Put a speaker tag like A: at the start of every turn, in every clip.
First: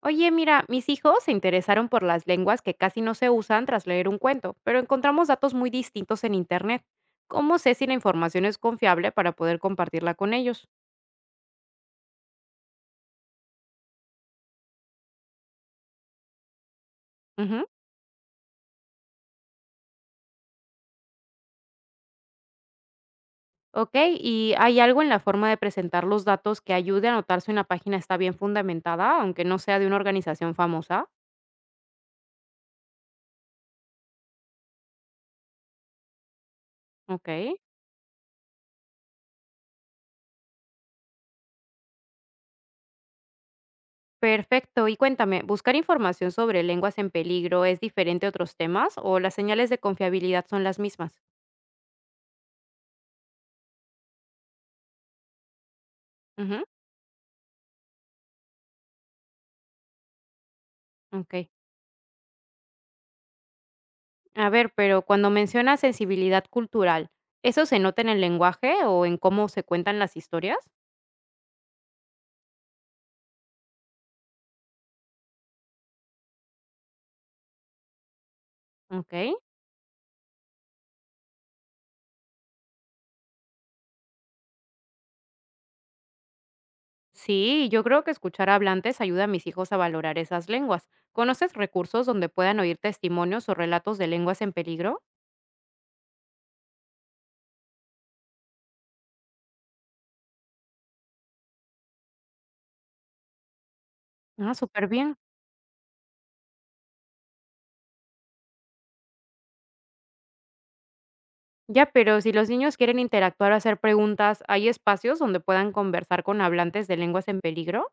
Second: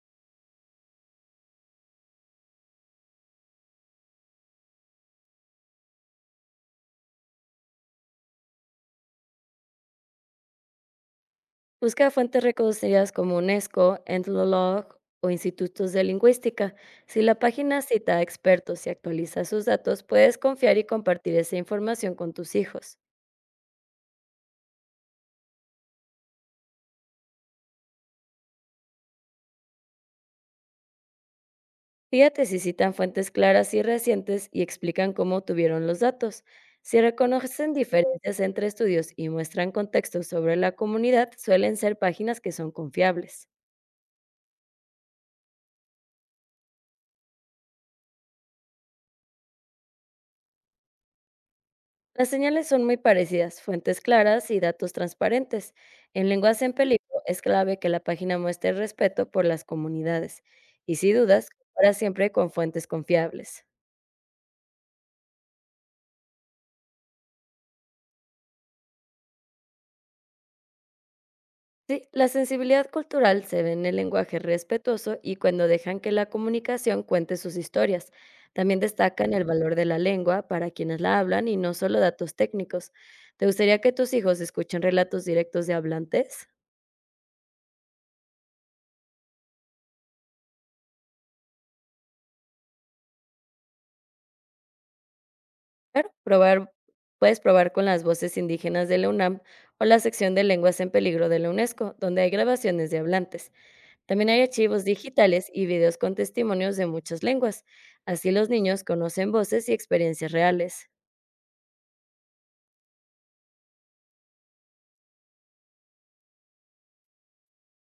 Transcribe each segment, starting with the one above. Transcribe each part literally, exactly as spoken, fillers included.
A: Oye, mira, mis hijos se interesaron por las lenguas que casi no se usan tras leer un cuento, pero encontramos datos muy distintos en Internet. ¿Cómo sé si la información es confiable para poder compartirla con ellos?
B: Busca fuentes reconocidas como UNESCO, Entlolog o institutos de lingüística. Si la
A: Ujú.
B: página cita a expertos y actualiza sus datos, puedes confiar y compartir esa información con tus hijos.
A: Ok, ¿y hay algo en la forma de presentar los datos que ayude a notar si una página está bien fundamentada, aunque no sea de una organización famosa?
B: Fíjate si citan fuentes claras y recientes y explican cómo obtuvieron los datos. Si
A: Ok.
B: reconocen diferencias entre estudios y muestran contextos sobre la comunidad, suelen ser páginas que son confiables.
A: Perfecto, y cuéntame, ¿buscar información sobre lenguas en peligro es diferente a otros temas o las señales de confiabilidad son las mismas?
B: Las señales son muy parecidas, fuentes claras y datos transparentes. En lenguaje
A: Ujú,
B: en peligro es clave que la página muestre respeto por las comunidades y si
A: ok.
B: dudas, compara siempre con fuentes confiables.
A: A ver, pero cuando mencionas sensibilidad cultural, ¿eso se nota en el lenguaje o en cómo se cuentan las historias?
B: Sí, la sensibilidad cultural se ve en el lenguaje respetuoso y cuando dejan que la comunicación cuente sus historias. También
A: Ok.
B: destacan el valor de la lengua para quienes la hablan y no solo datos técnicos. ¿Te gustaría que tus hijos escuchen relatos directos de hablantes?
A: Sí, yo creo que escuchar hablantes ayuda a mis hijos a valorar esas lenguas. ¿Conoces recursos donde puedan oír testimonios o relatos de lenguas en peligro?
B: Claro, probar, puedes probar con las voces indígenas de la UNAM o la sección de lenguas en peligro de la UNESCO, donde hay grabaciones de hablantes. También hay
A: Ah,
B: archivos
A: súper bien.
B: digitales y videos con testimonios de muchas lenguas. Así los niños conocen voces y experiencias reales.
A: Ya, pero si los niños quieren interactuar o hacer preguntas, ¿hay espacios donde puedan conversar con hablantes de lenguas en peligro?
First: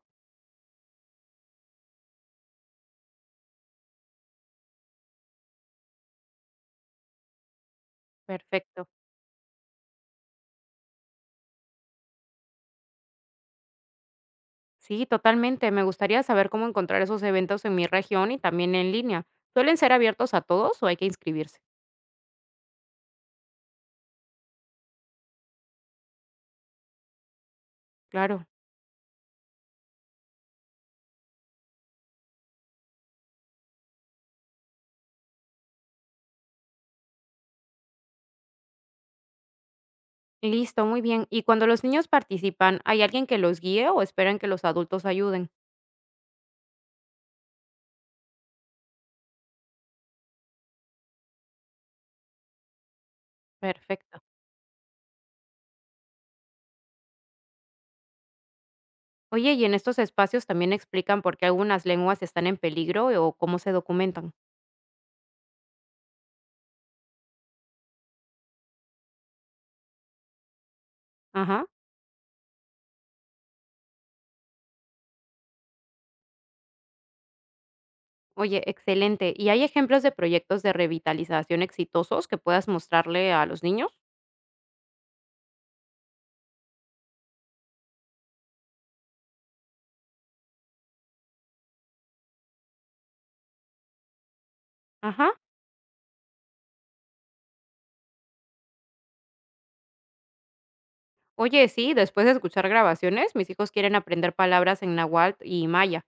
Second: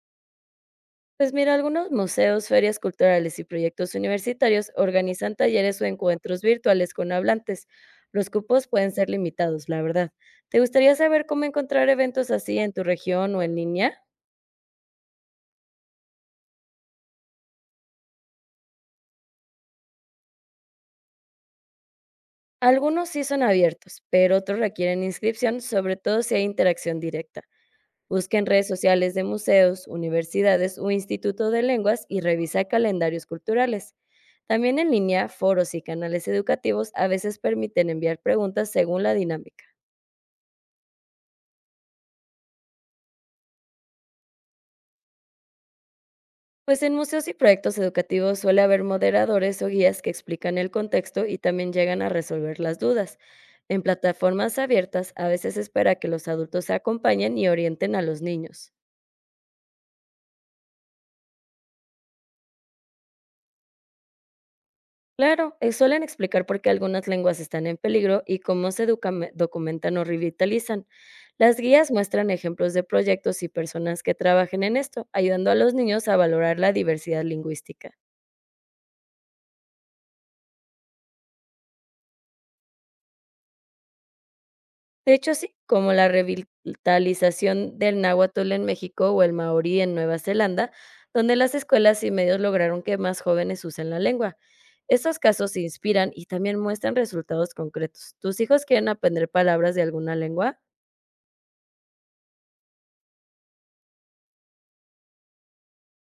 B: Pues mira, algunos museos, ferias culturales y proyectos universitarios organizan talleres o encuentros virtuales con hablantes. Los cupos
A: Perfecto.
B: pueden ser limitados, la verdad. ¿Te gustaría saber cómo encontrar eventos así en tu región o en línea?
A: Sí, totalmente. Me gustaría saber cómo encontrar esos eventos en mi región y también en línea. ¿Suelen ser abiertos a todos o hay que inscribirse?
B: Algunos sí son abiertos, pero otros requieren inscripción, sobre todo si hay interacción directa. Busca en
A: Claro.
B: redes sociales de museos, universidades o instituto de lenguas y revisa calendarios culturales. También en línea, foros y canales educativos a veces permiten enviar preguntas según la dinámica.
A: Listo, muy bien. ¿Y cuando los niños participan, hay alguien que los guíe o esperan que los adultos ayuden?
B: Pues en museos y proyectos educativos suele haber moderadores o guías que explican el contexto y también llegan a resolver las dudas. En
A: Perfecto.
B: plataformas abiertas a veces espera que los adultos se acompañen y orienten a los niños.
A: Oye, ¿y en estos espacios también explican por qué algunas lenguas están en peligro e o cómo se documentan?
B: Claro, eh, suelen explicar por qué algunas lenguas están en peligro y cómo se educame- documentan o revitalizan. Las
A: Ajá.
B: guías muestran ejemplos de proyectos y personas que trabajen en esto, ayudando a los niños a valorar la diversidad lingüística.
A: Oye, excelente. ¿Y hay ejemplos de proyectos de revitalización exitosos que puedas mostrarle a los niños?
B: De hecho, sí, como la revitalización del náhuatl en México o el maorí en Nueva Zelanda, donde las escuelas y medios lograron que más jóvenes usen la lengua. Estos
A: Ajá.
B: casos se inspiran y también muestran resultados concretos. ¿Tus hijos quieren aprender palabras de alguna lengua?
A: Oye, sí, después de escuchar grabaciones, mis hijos quieren aprender palabras en náhuatl y maya.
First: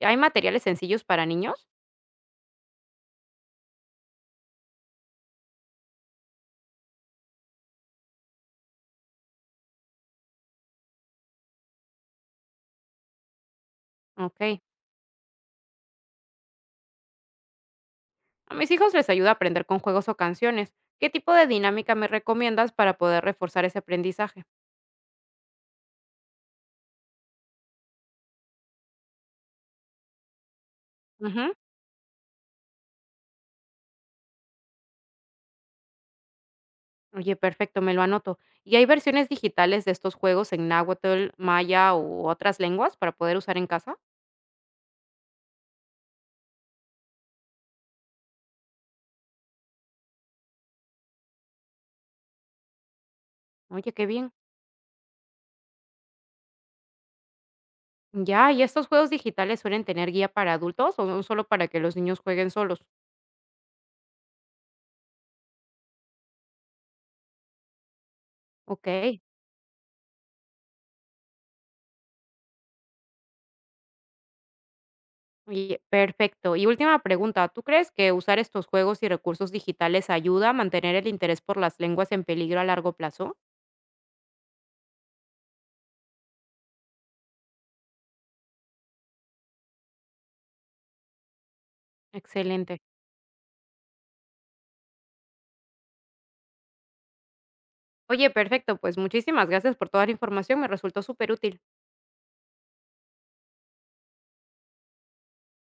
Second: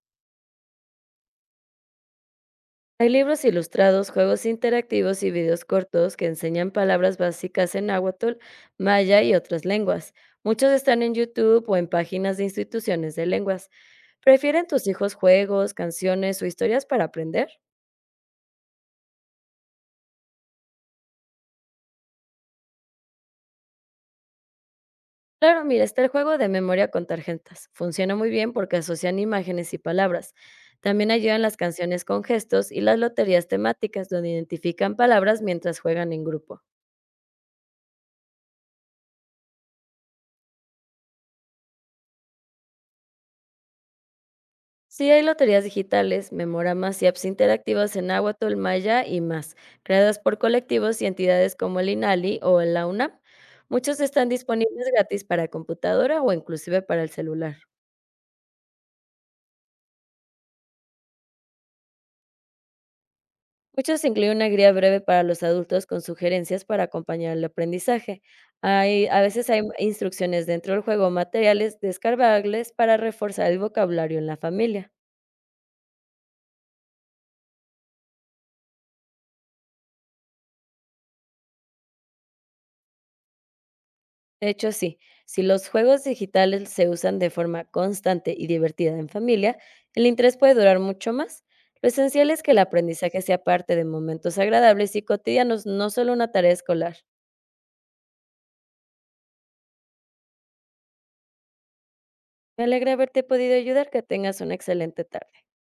A: ¿Hay materiales sencillos para niños?
B: Hay libros ilustrados, juegos interactivos y videos cortos que enseñan palabras básicas en náhuatl, maya y otras lenguas. Muchos están en YouTube o en páginas de instituciones de lenguas.
A: Ok.
B: ¿Prefieren tus hijos juegos, canciones o historias para aprender?
A: A mis hijos les ayuda a aprender con juegos o canciones. ¿Qué tipo de dinámica me recomiendas para poder reforzar ese aprendizaje?
B: Claro, mira, está el juego de memoria con tarjetas. Funciona muy bien porque asocian imágenes y palabras. También ayudan
A: Ujú.
B: las canciones con gestos y las loterías temáticas donde identifican palabras mientras juegan en grupo.
A: Oye, perfecto, me lo anoto. ¿Y hay versiones digitales de estos juegos en náhuatl, maya u otras lenguas para poder usar en casa?
B: Sí, hay loterías digitales, memoramas y apps interactivas en Nahuatl, Maya y más, creadas por colectivos y entidades como el INALI o la UNAM.
A: Oye,
B: Muchos
A: qué
B: están
A: bien.
B: disponibles gratis para computadora o inclusive para el celular.
A: Ya, ¿y estos juegos digitales suelen tener guía para adultos o son solo para que los niños jueguen solos?
B: Muchos incluyen una guía breve para los adultos con sugerencias para acompañar el aprendizaje.
A: Ok.
B: Hay, a veces hay instrucciones dentro del juego, o materiales descargables para reforzar el vocabulario en la familia.
A: Oye, perfecto. Y última pregunta, ¿tú crees que usar estos juegos y recursos digitales ayuda a mantener el interés por las lenguas en peligro a largo plazo?
B: De hecho, sí, si los juegos digitales se usan de forma constante y divertida en familia, el interés puede durar mucho más. Lo esencial es que el
A: Excelente.
B: aprendizaje sea parte de momentos agradables y cotidianos, no solo una tarea escolar.
A: Oye, perfecto, pues muchísimas gracias por toda la información, me resultó súper útil.
B: Me alegra haberte podido ayudar, que tengas una excelente tarde.